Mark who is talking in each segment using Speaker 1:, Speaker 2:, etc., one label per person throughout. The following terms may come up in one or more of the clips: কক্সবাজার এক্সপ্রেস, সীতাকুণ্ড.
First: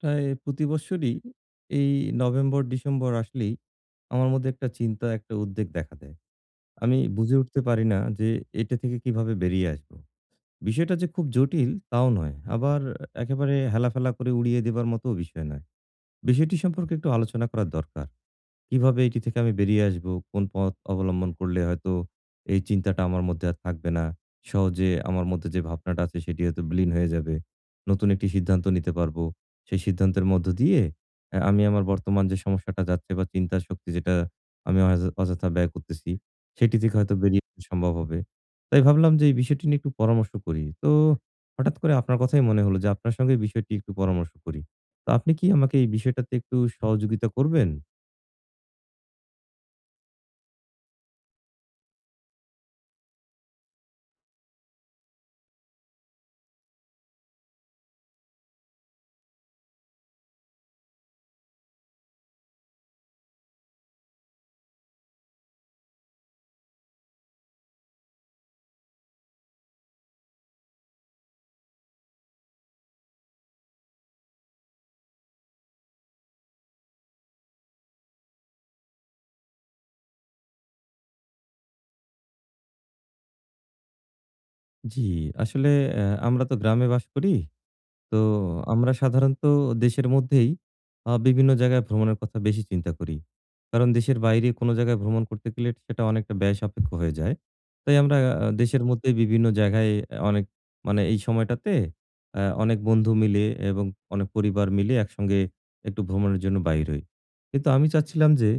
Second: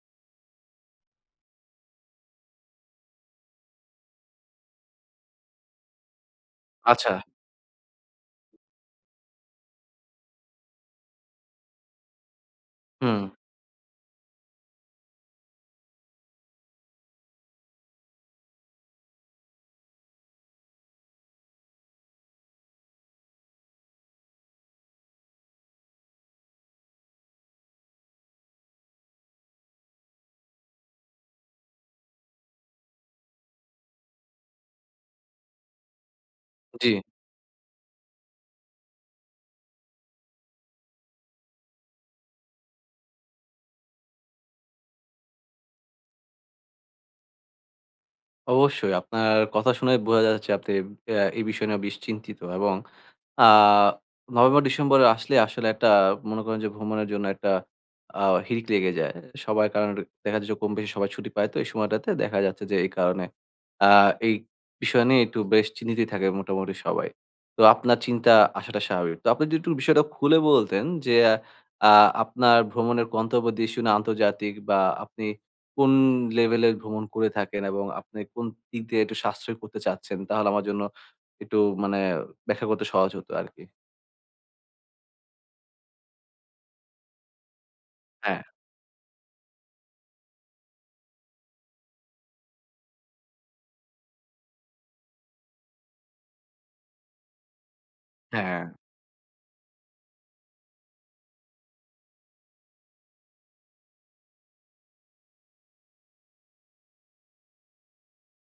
Speaker 1: প্রায় প্রতি বছরই এই November December আসলেই আমার মধ্যে একটা চিন্তা একটা উদ্বেগ দেখা দেয়। আমি
Speaker 2: আচ্ছা,
Speaker 1: বুঝে উঠতে পারি না যে এটা থেকে কিভাবে বেরিয়ে আসব। বিষয়টা যে খুব জটিল তাও নয়। আবার
Speaker 2: হুম,
Speaker 1: একেবারে হেলাফেলা করে উড়িয়ে দেবার মতো বিষয় নয়। বিষয়টি সম্পর্কে একটু আলোচনা করার দরকার। কিভাবে এটি থেকে আমি বেরিয়ে আসবো? কোন পথ অবলম্বন করলে হয়তো এই চিন্তাটা আমার মধ্যে আর থাকবে না। সহজে আমার মধ্যে যে ভাবনাটা আছে সেটি হয়তো বিলীন হয়ে যাবে। নতুন একটি সিদ্ধান্ত নিতে পারবো। সেই সিদ্ধান্তের মধ্য দিয়ে আমি আমার বর্তমান যে সমস্যাটা যাচ্ছে বা চিন্তার শক্তি যেটা আমি অযথা অযথা ব্যয় করতেছি, সেটি
Speaker 2: জি।
Speaker 1: থেকে হয়তো বেরিয়ে আসা সম্ভব হবে। তাই ভাবলাম যে এই বিষয়টি নিয়ে একটু পরামর্শ করি। তো হঠাৎ করে আপনার কথাই মনে হলো যে আপনার সঙ্গে এই বিষয়টি একটু পরামর্শ করি। তো আপনি কি আমাকে এই বিষয়টাতে একটু সহযোগিতা করবেন?
Speaker 2: অবশ্যই আপনার কথা শুনে বোঝা যাচ্ছে আপনি এই বিষয় নিয়ে বেশ চিন্তিত এবং আ নভেম্বর-ডিসেম্বরে আসলে আসলে একটা মনে করেন যে ভ্রমণের জন্য একটা আ হিড়িক লেগে যায়। সবাই কারণ দেখা যায় যে কম বেশি সবাই ছুটি পায়, তো এই সময়টাতে দেখা যাচ্ছে যে এই কারণে আ এই বিষয় নিয়ে একটু বেশ চিন্তিতই থাকে মোটামুটি সবাই। তো আপনার চিন্তা আসাটা স্বাভাবিক। তো আপনি যদি একটু বিষয়টা খুলে বলতেন যে আ আপনার ভ্রমণের গন্তব্য দেশ না আন্তর্জাতিক, বা আপনি কোন লেভেলের ভ্রমণ করে থাকেন এবং আপনি কোন দিক দিয়ে একটু সাশ্রয় করতে চাচ্ছেন, তাহলে আমার জন্য একটু মানে ব্যাখ্যা করতে সহজ হতো আরকি।
Speaker 1: জি, আসলে আমরা তো গ্রামে বাস করি। তো
Speaker 2: হ্যাঁ,
Speaker 1: আমরা সাধারণত দেশের মধ্যেই বিভিন্ন জায়গায় ভ্রমণের কথা বেশি চিন্তা করি। কারণ দেশের বাইরে কোনো জায়গায় ভ্রমণ করতে গেলে সেটা অনেকটা ব্যয়সাপেক্ষ হয়ে যায়। তাই আমরা
Speaker 2: হ্যাঁ।
Speaker 1: দেশের মধ্যে বিভিন্ন জায়গায় অনেক মানে এই সময়টাতে অনেক বন্ধু মিলে এবং অনেক পরিবার মিলে একসঙ্গে একটু ভ্রমণের জন্য বাইর হই। কিন্তু আমি চাচ্ছিলাম যে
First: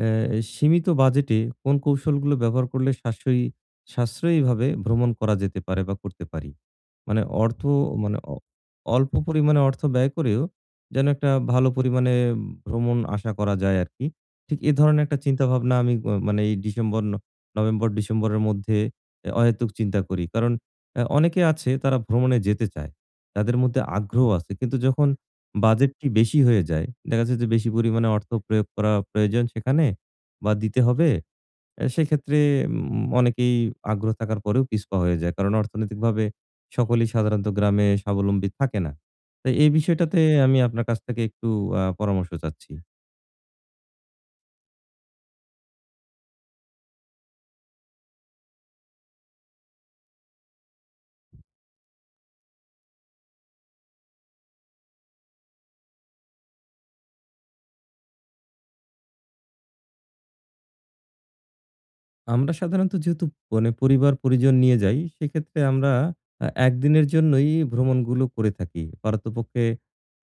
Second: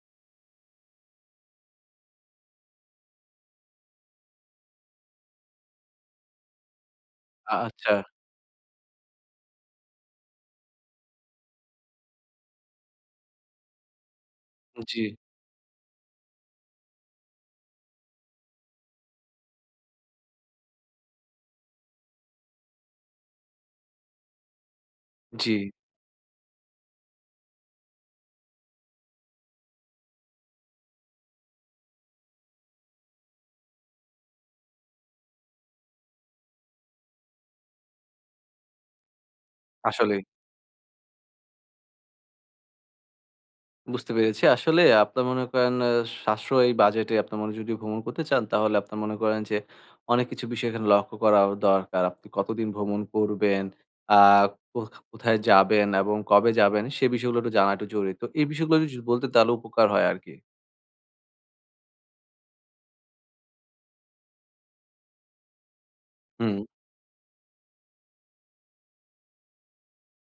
Speaker 1: সীমিত বাজেটে কোন কৌশলগুলো ব্যবহার করলে সাশ্রয়ীভাবে ভ্রমণ করা যেতে পারে বা করতে পারি? মানে অর্থ
Speaker 2: আচ্ছা।
Speaker 1: মানে অল্প পরিমাণে অর্থ ব্যয় করেও যেন একটা ভালো পরিমাণে ভ্রমণ আশা করা যায় আরকি। ঠিক এ
Speaker 2: জি,
Speaker 1: ধরনের একটা চিন্তাভাবনা আমি মানে এই ডিসেম্বর, ন নভেম্বর, ডিসেম্বরের মধ্যে অহেতুক চিন্তা করি। কারণ অনেকে আছে তারা ভ্রমণে যেতে চায়। তাদের মধ্যে আগ্রহ আছে। কিন্তু যখন
Speaker 2: জি।
Speaker 1: বাজেটটি বেশি হয়ে যায়, দেখা যাচ্ছে যে বেশি পরিমাণে অর্থ প্রয়োগ করা প্রয়োজন সেখানে বা দিতে হবে। সেক্ষেত্রে অনেকেই আগ্রহ থাকার পরেও পিছপা হয়ে যায়। কারণ অর্থনৈতিকভাবে সকলেই সাধারণত গ্রামে স্বাবলম্বী থাকে না। তো এই বিষয়টাতে
Speaker 2: আসলেই।
Speaker 1: আমি আপনার কাছ থেকে একটু পরামর্শ চাচ্ছি।
Speaker 2: বুঝতে পেরেছি। আসলে আপনার মনে করেন সাশ্রয়ী বাজেটে আপনার মনে যদি ভ্রমণ করতে চান, তাহলে আপনার মনে করেন যে অনেক কিছু বিষয় এখানে লক্ষ্য করা দরকার। আপনি কতদিন ভ্রমণ করবেন, আ কোথ কোথায় যাবেন এবং কবে যাবেন, সে বিষয়গুলো একটু জানা একটু জরুরি। তো এই বিষয়গুলো যদি বলতেন তাহলে উপকার হয় আরকি।
Speaker 1: আমরা সাধারণত যেহেতু মানে পরিবার-পরিজন নিয়ে যাই, সেক্ষেত্রে আমরা
Speaker 2: হুম,
Speaker 1: একদিনের জন্যই ভ্রমণগুলো করে থাকি। পারতপক্ষে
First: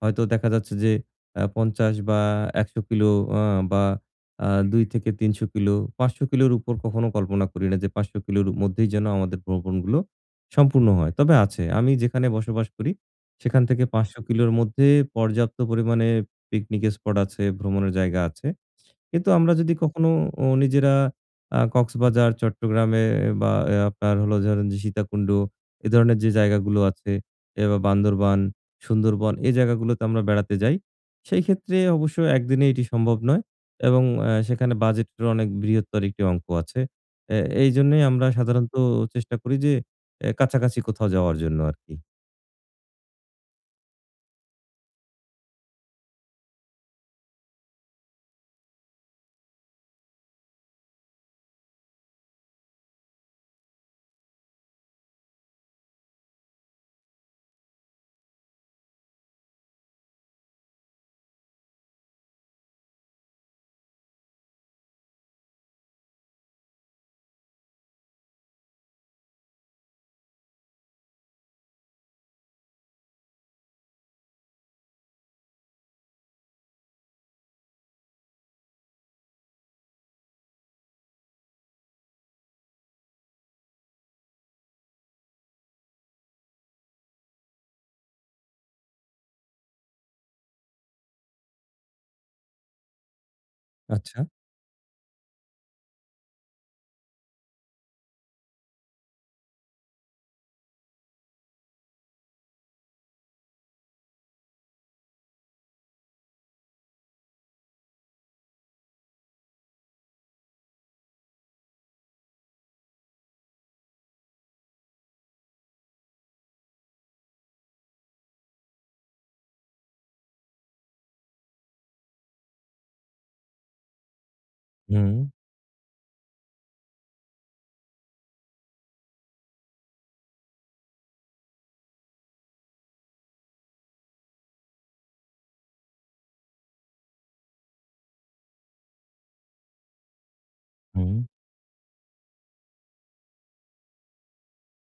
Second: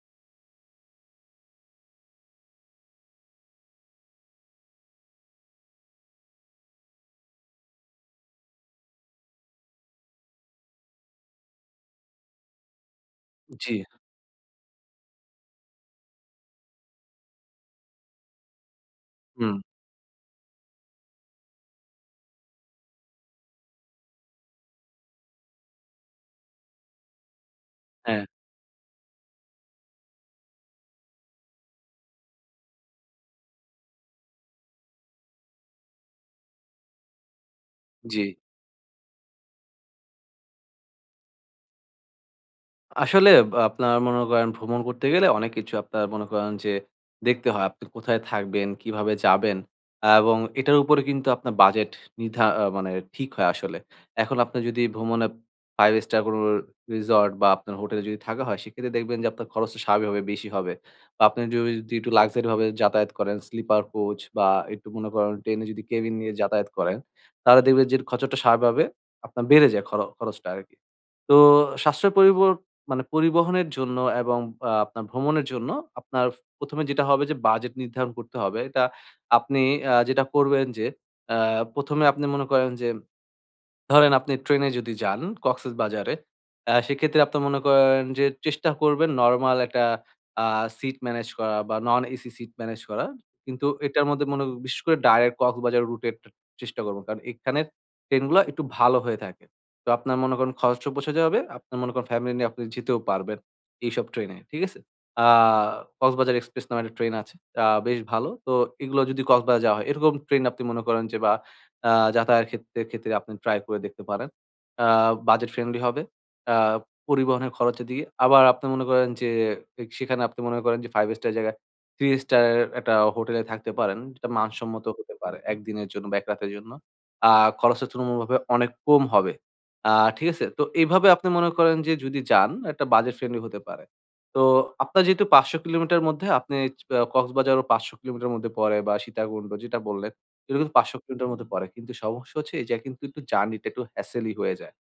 Speaker 1: হয়তো দেখা যাচ্ছে যে ৫০ বা ১০০ কিলো আ বা ২ থেকে ৩০০ কিলো, ৫০০ কিলোর উপর কখনো কল্পনা করি না যে ৫০০ কিলোর মধ্যেই যেন আমাদের ভ্রমণগুলো সম্পূর্ণ হয়। তবে আছে, আমি যেখানে বসবাস করি সেখান
Speaker 2: জি,
Speaker 1: থেকে ৫০০ কিলোর মধ্যে পর্যাপ্ত পরিমাণে পিকনিক স্পট আছে, ভ্রমণের জায়গা আছে। কিন্তু আমরা
Speaker 2: হুম,
Speaker 1: যদি কখনো নিজেরা কক্সবাজার, চট্টগ্রামে বা আপনার হলো ধরেন যে সীতাকুণ্ড, এ ধরনের যে জায়গাগুলো আছে বা
Speaker 2: হ্যাঁ,
Speaker 1: বান্দরবান, সুন্দরবন এই জায়গাগুলোতে আমরা বেড়াতে যাই। সেই ক্ষেত্রে অবশ্য একদিনে এটি সম্ভব নয় এবং সেখানে বাজেটের অনেক বৃহত্তর একটি অঙ্ক আছে। এ এইজন্যই
Speaker 2: জি।
Speaker 1: আমরা সাধারণত চেষ্টা করি যে কাছাকাছি কোথাও যাওয়ার জন্য আরকি।
Speaker 2: আসলে বা আপনার মনে করেন ভ্রমণ করতে গেলে অনেক কিছু আপনার মনে করেন যে দেখতে হয়। আপনি কোথায় থাকবেন, কিভাবে যাবেন, এবং এটার উপরে কিন্তু আপনার বাজেট নির্ধা আ মানে ঠিক হয় আসলে। এখন আপনি যদি ভ্রমণে 5 স্টার কোনো রিসর্ট বা আপনার হোটেলে যদি থাকা হয়, সেক্ষেত্রে দেখবেন যে আপনার খরচটা স্বাভাবিকভাবে বেশি হবে। বা আপনি যদি যদি একটু লাক্সারি ভাবে যাতায়াত করেন, স্লিপার কোচ বা একটু মনে করেন ট্রেনে যদি কেবিন নিয়ে যাতায়াত করেন, তাহলে দেখবেন যে খরচটা স্বাভাবিকভাবে আপনার বেড়ে যায় খরচটা আরকি। তো সাশ্রয় পরিব মানে পরিবহনের জন্য এবং আপনার ভ্রমণের জন্য আপনার ১ম এ যেটা হবে যে বাজেট নির্ধারণ করতে হবে। এটা আপনি যেটা করবেন যে আ ১ম এ আপনি মনে করেন যে ধরেন আপনি ট্রেনে যদি যান কক্সবাজারে, সেক্ষেত্রে আপনার মনে করেন যে চেষ্টা করবেন নরমাল একটা আ সিট ম্যানেজ করা বা নন এসি সিট ম্যানেজ করা। কিন্তু এটার
Speaker 1: আচ্ছা।
Speaker 2: মধ্যে মনে বিশেষ করে ডাইরেক্ট কক্সবাজার রুটের ট চেষ্টা করবেন। কারণ এখানের ট্রেনগুলা একটু ভালো হয়ে থাকে। তো আপনার মনে করেন খরচও পোঁছে যাবে। আপনার মনে করেন ফ্যামিলি নিয়ে আপনি যেতেও পারবেন এইসব ট্রেনে। ঠিক আছে? আ কক্সবাজার এক্সপ্রেস নামে একটা ট্রেন আছে। বেশ ভালো। তো এগুলো যদি কক্সবাজার যাওয়া হয়, এরকম ট্রেন আপনি মনে করেন যে বা আ যাতায়ার ক্ষেত্রে ক্ষেত্রে আপনি ট্রাই করে দেখতে পারেন। আ বাজেট ফ্রেন্ডলি হবে। আ পরিবহনের খরচের দিকে আবার আপনি মনে করেন যে এ সেখানে আপনি মনে করেন যে 5 স্টার জায়গায় 3 স্টার এর একটা হোটেলে থাকতে পারেন। যেটা মানসম্মত
Speaker 1: হুম,
Speaker 2: হতে পারে ১ দিনের জন্য বা ১ রাতের জন্য। আ খরচটা তুলনামূলকভাবে অনেক কম হবে। ঠিক আছে? তো এইভাবে আপনি মনে করেন যে যদি যান, একটা বাজেট ফ্রেন্ডলি হতে পারে। তো আপনার যেহেতু ৫০০ কিলোমিটার মধ্যে আপনি চ আ কক্সবাজারও ৫০০ কিলোমিটার মধ্যে পড়ে, বা সীতাকুণ্ড যেটা বললেন এটা কিন্তু ৫০০
Speaker 1: হুম,
Speaker 2: কিলোমিটার মধ্যে পড়ে। কিন্তু সমস্যা হচ্ছে এই যে কিন্তু একটু জার্নিটা একটু হ্যাসেলই হয়ে যায়।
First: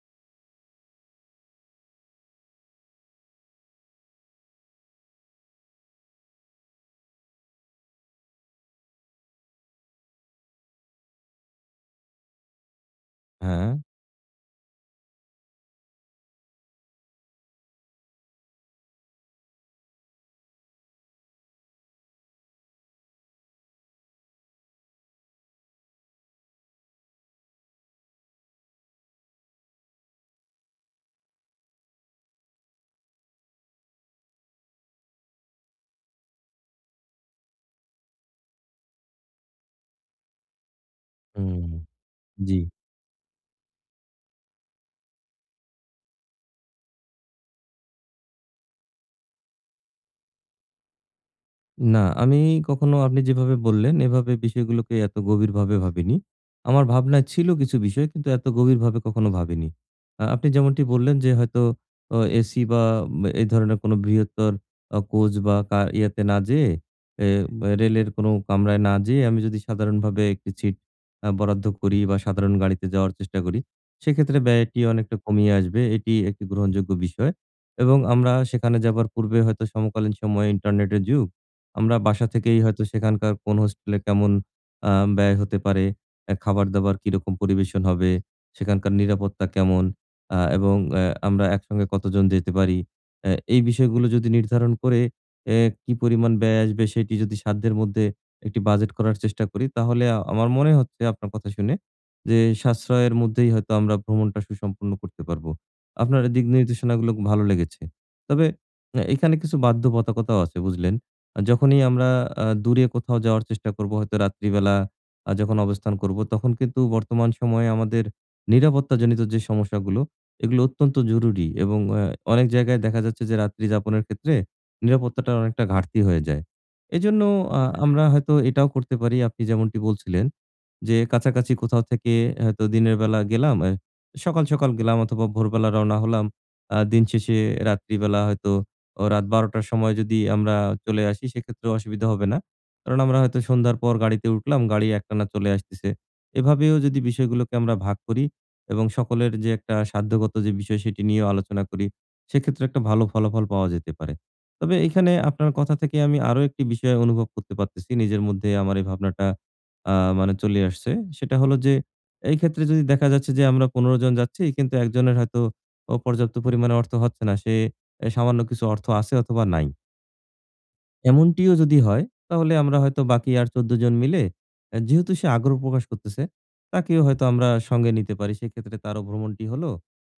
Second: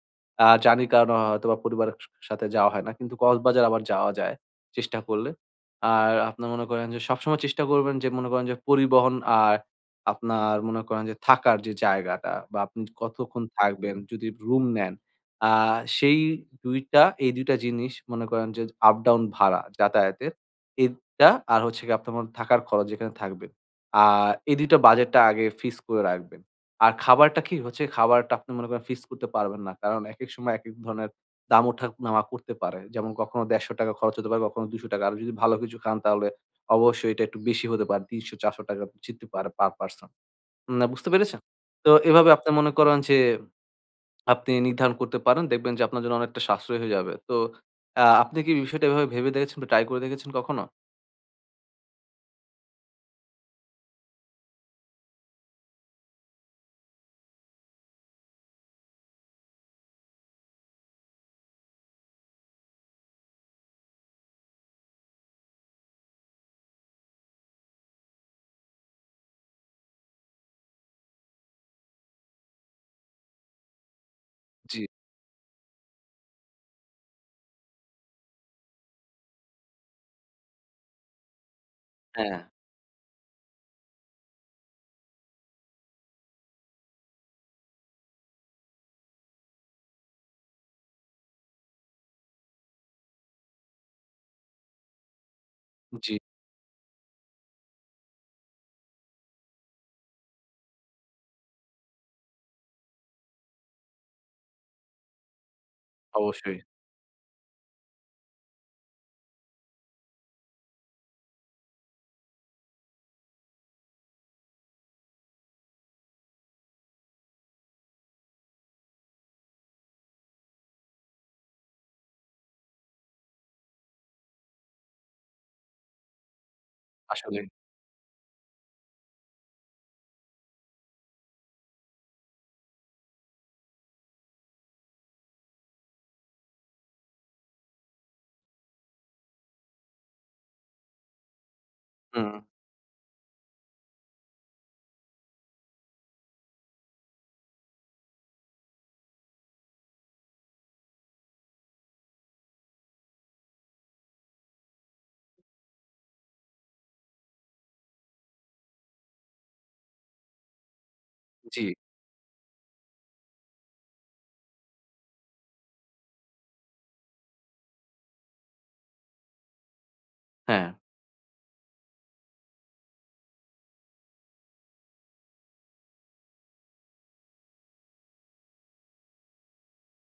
Speaker 2: জার্নির কারণে হয়তোবা পরিবারের সাথে যাওয়া হয় না। কিন্তু কক্সবাজার আবার যাওয়া যায় চেষ্টা করলে। আর আপনার মনে করেন যে সবসময় চেষ্টা করবেন যে মনে করেন যে পরিবহন আর আপনার মনে করেন যে থাকার যে জায়গাটা, বা আপনি কতক্ষণ
Speaker 1: হ্যাঁ।
Speaker 2: থাকবেন যদি রুম নেন, আ সেই ২ টা জিনিস মনে করেন যে আপ ডাউন ভাড়া যাতায়াতের এটা, আর হচ্ছে গিয়ে আপনার মনে থাকার খরচ যেখানে থাকবেন। আ এই ২ টা বাজেটটা আগে ফিক্স করে রাখবেন। আর খাবারটা কি হচ্ছে, খাবারটা আপনি মনে করেন ফিক্স করতে পারবেন না। কারণ একেক সময় একেক ধরনের দাম ওঠা-নামা করতে পারে। যেমন কখনো ৳১৫০ টাকা খরচ হতে পারে, কখনো ৳২০০ টাকা, আর যদি ভালো কিছু খান তাহলে অবশ্যই এটা একটু বেশি হতে পারে। ৳৩০০ টাকা-৳৪০০ টাকা যেতে পারে পার পারসন। না বুঝতে পেরেছেন?
Speaker 1: হুম,
Speaker 2: তো এভাবে আপনি
Speaker 1: জি।
Speaker 2: মনে করেন যে আপনি নির্ধারণ করতে পারেন। দেখবেন যে আপনার জন্য অনেকটা সাশ্রয় হয়ে যাবে। তো আপনি কি বিষয়টা এভাবে ভেবে দেখেছেন বা ট্রাই করে দেখেছেন কখনো?
Speaker 1: না, আমি কখনো আপনি যেভাবে বললেন এভাবে বিষয়গুলোকে এত গভীরভাবে ভাবিনি। আমার ভাবনায় ছিল কিছু বিষয় কিন্তু এত গভীরভাবে কখনো ভাবিনি। আপনি যেমনটি বললেন যে হয়তো এসি বা এই ধরনের কোনো বৃহত্তর কোচ বা ইয়াতে না যেয়ে এ রেলের কোনো কামরায় না যেয়ে আমি যদি সাধারণভাবে একটি সিট বরাদ্দ করি বা সাধারণ গাড়িতে যাওয়ার চেষ্টা করি, সেক্ষেত্রে
Speaker 2: জি,
Speaker 1: ব্যয়টি অনেকটা কমিয়ে আসবে। এটি একটি গ্রহণযোগ্য বিষয় এবং আমরা সেখানে যাবার পূর্বে হয়তো সমকালীন সময়ে ইন্টারনেটের যুগ। আমরা বাসা
Speaker 2: হ্যাঁ,
Speaker 1: থেকেই হয়তো সেখানকার কোন হোস্টেলে কেমন আ ব্যয় হতে পারে, খাবার-দাবার কিরকম পরিবেশন হবে, সেখানকার নিরাপত্তা কেমন এবং আমরা একসঙ্গে কতজন যেতে পারি। এই বিষয়গুলো যদি নির্ধারণ করে অ্যা কি
Speaker 2: জি,
Speaker 1: পরিমাণ ব্যয় আসবে সেটি যদি সাধ্যের মধ্যে একটি বাজেট করার চেষ্টা করি, তাহলে আমার মনে হচ্ছে আপনার কথা শুনে যে সাশ্রয়ের মধ্যেই হয়তো আমরা ভ্রমণটা সুসম্পন্ন করতে পারবো। আপনার এই দিক
Speaker 2: অবশ্যই।
Speaker 1: নির্দেশনাগুলো ভালো লেগেছে। তবে এখানে কিছু বাধ্যবাধকতাও আছে বুঝলেন? যখনই আমরা দূরে কোথাও যাওয়ার চেষ্টা করব, হয়তো রাত্রিবেলা যখন অবস্থান করব, তখন কিন্তু বর্তমান সময়ে আমাদের নিরাপত্তাজনিত যে সমস্যাগুলো, এগুলো অত্যন্ত জরুরি এবং অনেক জায়গায় দেখা যাচ্ছে যে রাত্রি যাপনের ক্ষেত্রে নিরাপত্তাটার অনেকটা ঘাটতি হয়ে যায়। এজন্য
Speaker 2: আসলেই।
Speaker 1: আমরা হয়তো এটাও করতে পারি আপনি যেমনটি বলছিলেন যে, কাছাকাছি কোথাও থেকে হয়তো দিনের বেলা গেলাম, সকাল, সকাল গেলাম অথবা ভোরবেলা রওনা হলাম। দিন শেষে রাত্রিবেলা হয়তো রাত ১২:০০ র সময় যদি আমরা চলে আসি সেক্ষেত্রেও অসুবিধা হবে
Speaker 2: হুম,
Speaker 1: না। কারণ আমরা হয়তো সন্ধ্যার পর গাড়িতে উঠলাম, গাড়ি একটানা চলে আসতেছে। এভাবেও যদি বিষয়গুলোকে আমরা ভাগ করি এবং সকলের যে একটা সাধ্যগত যে বিষয় সেটি নিয়েও আলোচনা করি, সেক্ষেত্রে একটা ভালো ফলাফল পাওয়া যেতে পারে। তবে এখানে আপনার কথা থেকে আমি আরো একটি বিষয় অনুভব করতে পারতেছি। নিজের মধ্যে আমার এই ভাবনাটা আ মানে চলে আসছে। সেটা হলো
Speaker 2: জি।
Speaker 1: যে এই ক্ষেত্রে যদি দেখা যাচ্ছে যে আমরা ১৫ জন যাচ্ছি কিন্তু একজনের হয়তো পর্যাপ্ত পরিমাণে অর্থ হচ্ছে না। সে সামান্য কিছু অর্থ আছে অথবা নাই।
Speaker 2: হ্যাঁ,
Speaker 1: এমনটিও যদি হয় তাহলে আমরা হয়তো বাকি আর ১৪ জন মিলে যেহেতু সে আগ্রহ প্রকাশ করতেছে, তাকেও হয়তো আমরা সঙ্গে নিতে পারি। সেক্ষেত্রে তারও ভ্রমণটি হলো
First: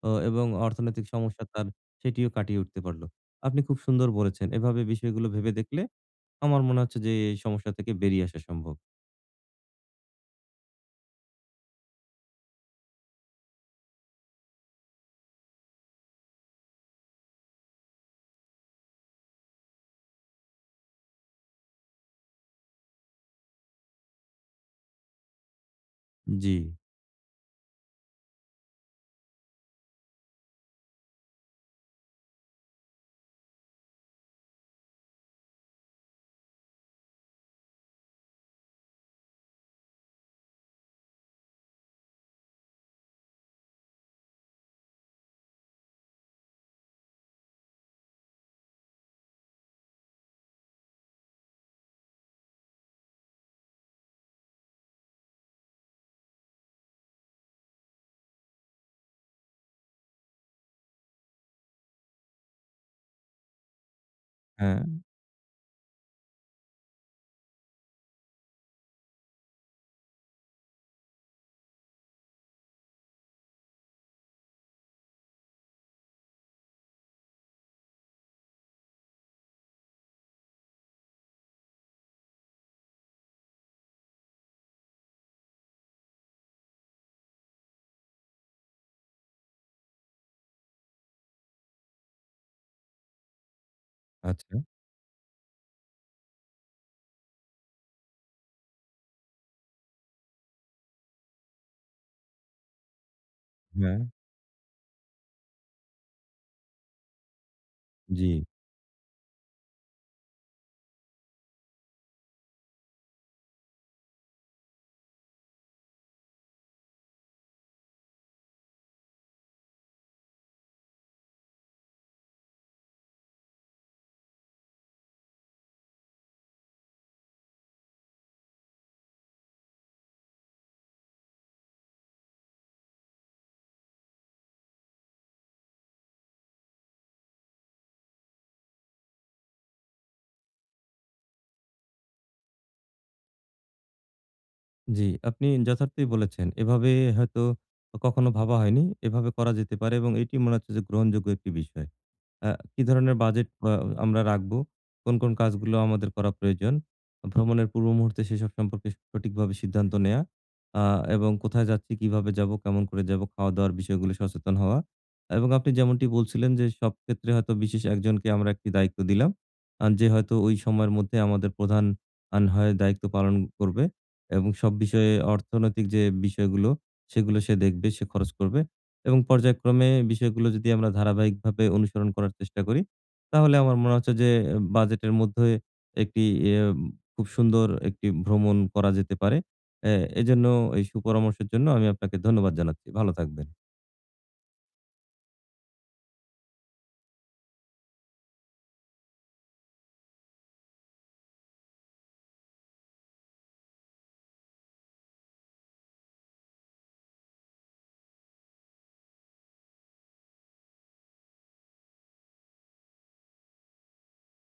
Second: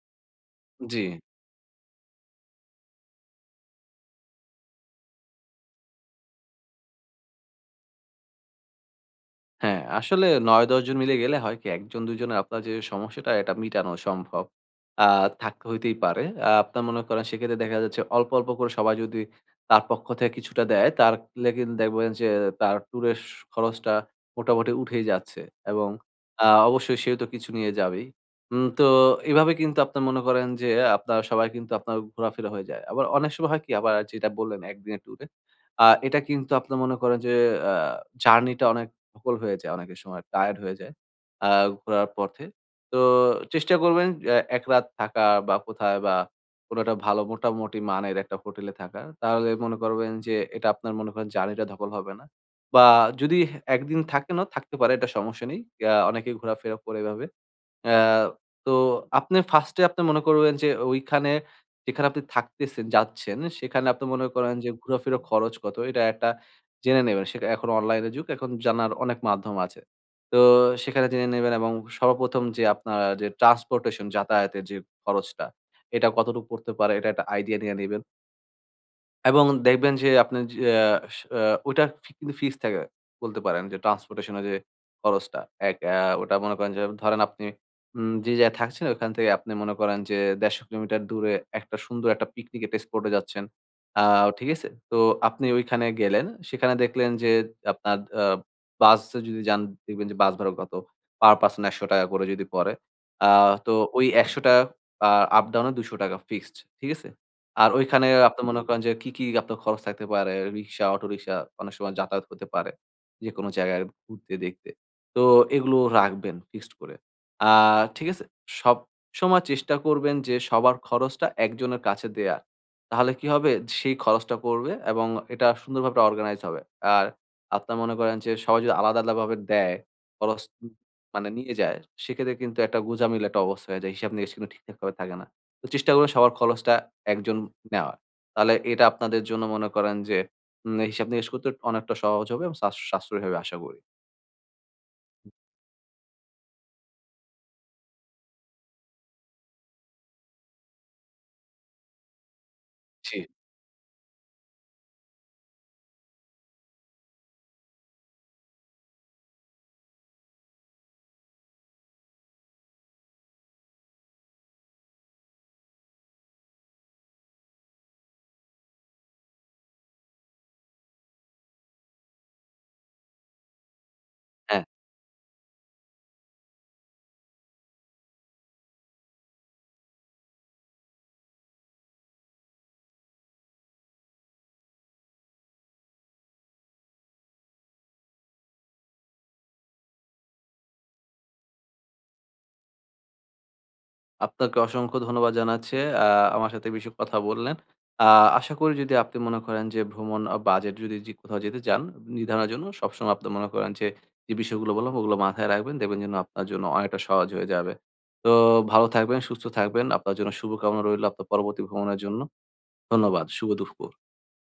Speaker 1: এবং
Speaker 2: জি।
Speaker 1: অর্থনৈতিক সমস্যা তার সেটিও কাটিয়ে উঠতে পারল। আপনি খুব সুন্দর বলেছেন। এভাবে বিষয়গুলো ভেবে দেখলে আমার মনে হচ্ছে যে এই সমস্যা থেকে বেরিয়ে আসা সম্ভব।
Speaker 2: হ্যাঁ, আসলে ৯-১০ জন মিলে গেলে হয় কি ১ জন ২ জনের আপনার যে সমস্যাটা এটা মিটানো সম্ভব। আ থাকতে হইতেই পারে। আপনার মনে করেন সেক্ষেত্রে দেখা যাচ্ছে অল্প করে সবাই যদি তার পক্ষ থেকে কিছুটা দেয়, তাহলে কিন্তু দেখবেন যে তার ট্যুরের স খরচটা মোটামুটি উঠেই যাচ্ছে এবং
Speaker 1: জি।
Speaker 2: অবশ্যই সেও তো কিছু নিয়ে যাবেই। তো এভাবে কিন্তু আপনার মনে করেন যে আপনার সবাই কিন্তু আপনার ঘোরাফেরা হয়ে যায়। আবার অনেক সময় হয় কি, আবার যেটা বললেন ১ দিনের ট্যুরে, এটা কিন্তু আপনার মনে করেন যে আ জার্নিটা অনেক ধকল হয়ে যায় অনেকের, সময় টায়ার্ড হয়ে যায় আ ঘোরার পথে। তো চেষ্টা করবেন ১ রাত থাকা বা কোথায় বা কোনো একটা ভালো মোটামুটি মানের একটা হোটেলে থাকা। তাহলে মনে করবেন যে এটা আপনার মনে করেন জার্নিটা ধকল হবে না। বা যদি ১ দিন থাকেনও, থাকতে পারে, এটা সমস্যা নেই। অনেকেই ঘোরাফেরা করে এভাবে। আ তো আপনি 1st এ আপনি মনে করবেন যে ওইখানে যেখানে আপনি থাকতেছেন, যাচ্ছেন, সেখানে আপনি মনে করেন যে
Speaker 1: হ্যাঁ,
Speaker 2: ঘোরাফেরা খরচ কত? এটা একটা জেনে নেবেন। সেটা এখন অনলাইনের যুগ, এখন জানার অনেক মাধ্যম আছে। তো সেখানে জেনে নেবেন, এবং সর্বপ্রথম যে আপনার যে ট্রান্সপোর্টেশন যাতায়াতের যে খরচটা, এটা কতটুকু পড়তে পারে, এটা একটা আইডিয়া নিয়ে নিবেন। এবং দেখবেন যে আপনার যে আ স আ ওটা ফি কিন্তু ফিক্সড থাকে। বলতে পারেন যে ট্রান্সপোর্টেশন এর যে খরচটা এক আ ওটা মনে করেন যে ধরেন আপনি যে জায়গায় থাকছেন ওখান থেকে আপনি মনে করেন যে ১৫০ কিলোমিটার দূরে একটা সুন্দর একটা পিকনিক একটা স্পট এ যাচ্ছেন। আ ঠিক
Speaker 1: আচ্ছা।
Speaker 2: আছে? তো আপনি ওইখানে গেলেন। সেখানে দেখলেন যে আপনার বাসে যদি যান, দেখবেন যে বাস ভাড়া কত? পার পারসন ৳১০০ টাকা করে যদি পড়ে। আ তো
Speaker 1: হ্যাঁ।
Speaker 2: ওই ৳১০০ টাকা আ আপ ডাউন এ ৳২০০ টাকা ফিক্সড। ঠিক আছে? আর ওইখানে
Speaker 1: জি,
Speaker 2: আপনি মনে করেন যে কি কি আপনার খরচ থাকতে পারে? রিক্সা, অটোরিক্সা অনেক সময় যাতায়াত হতে পারে যেকোনো জায়গায় ঘুরতে, দেখতে। তো এগুলো রাখবেন ফিক্সড করে। আর ঠিক আছে? সবসময় চেষ্টা করবেন যে সবার খরচটা একজনের কাছে দেয়ার। তাহলে কি হবে? সেই খরচটা করবে এবং এটা সুন্দরভাবে অর্গানাইজ হবে। আর আপনার মনে করেন যে সবাই যদি আলাদাভাবে দেয়, খরচ মানে নিয়ে যায়, সেক্ষেত্রে কিন্তু একটা গোঁজামিল একটা অবস্থা হয়ে যায়। হিসাব-নিকাশ কিন্তু ঠিকঠাকভাবে থাকে না। তো চেষ্টা করবেন সবার খরচটা একজন নেওয়ার। তাহলে এটা আপনাদের জন্য মনে করেন যে হিসাব-নিকাশ করতে অনেকটা সহজ হবে এবং সাশ্রয়ী হবে আশা করি।
Speaker 1: জি। আপনি যথার্থই বলেছেন। এভাবে হয়তো কখনো ভাবা হয়নি। এভাবে করা যেতে পারে এবং এটি মনে হচ্ছে যে গ্রহণযোগ্য একটি বিষয়। আ কি ধরনের
Speaker 2: জি।
Speaker 1: বাজেট আমরা রাখবো? কোন, কোন কাজগুলো আমাদের করা প্রয়োজন? ভ্রমণের পূর্ব মুহূর্তে সেসব সম্পর্কে সঠিকভাবে সিদ্ধান্ত নেয়া আ এবং কোথায় যাচ্ছি, কিভাবে যাবো, কেমন করে যাবো, খাওয়া-দাওয়ার বিষয়গুলো সচেতন হওয়া এবং আপনি যেমনটি বলছিলেন যে, সব ক্ষেত্রে হয়তো বিশেষ একজনকে আমরা একটি দায়িত্ব দিলাম। যে হয়তো ওই সময়ের মধ্যে আমাদের প্রধান হয় দায়িত্ব পালন করবে এবং
Speaker 2: হ্যাঁ,
Speaker 1: সব বিষয়ে অর্থনৈতিক যে বিষয়গুলো, সেগুলো সে দেখবে, সে খরচ করবে। এবং পর্যায়ক্রমে বিষয়গুলো যদি আমরা ধারাবাহিকভাবে অনুসরণ করার চেষ্টা করি, তাহলে আমার মনে হচ্ছে যে বাজেটের মধ্যে একটি খুব সুন্দর একটি ভ্রমণ করা যেতে পারে। অ্যা এজন্য এই সুপরামর্শের জন্য আমি আপনাকে ধন্যবাদ জানাচ্ছি। ভালো থাকবেন।
Speaker 2: আপনাকে অসংখ্য ধন্যবাদ জানাচ্ছি। আ আমার সাথে এই বিষয়ে কথা বললেন। আ আশা করি যদি আপনি মনে করেন যে ভ্রমণ বাজেট যদি যে কোথাও যেতে চান, নির্ধারণের জন্য সবসময় আপনি মনে করেন যে যে বিষয়গুলো বললাম, ওগুলো মাথায় রাখবেন। দেখবেন যেন আপনার জন্য অনেকটা সহজ হয়ে যাবে। তো ভালো থাকবেন, সুস্থ থাকবেন। আপনার জন্য শুভকামনা রইল আপনার পরবর্তী ভ্রমণের জন্য। ধন্যবাদ। শুভ দুপুর।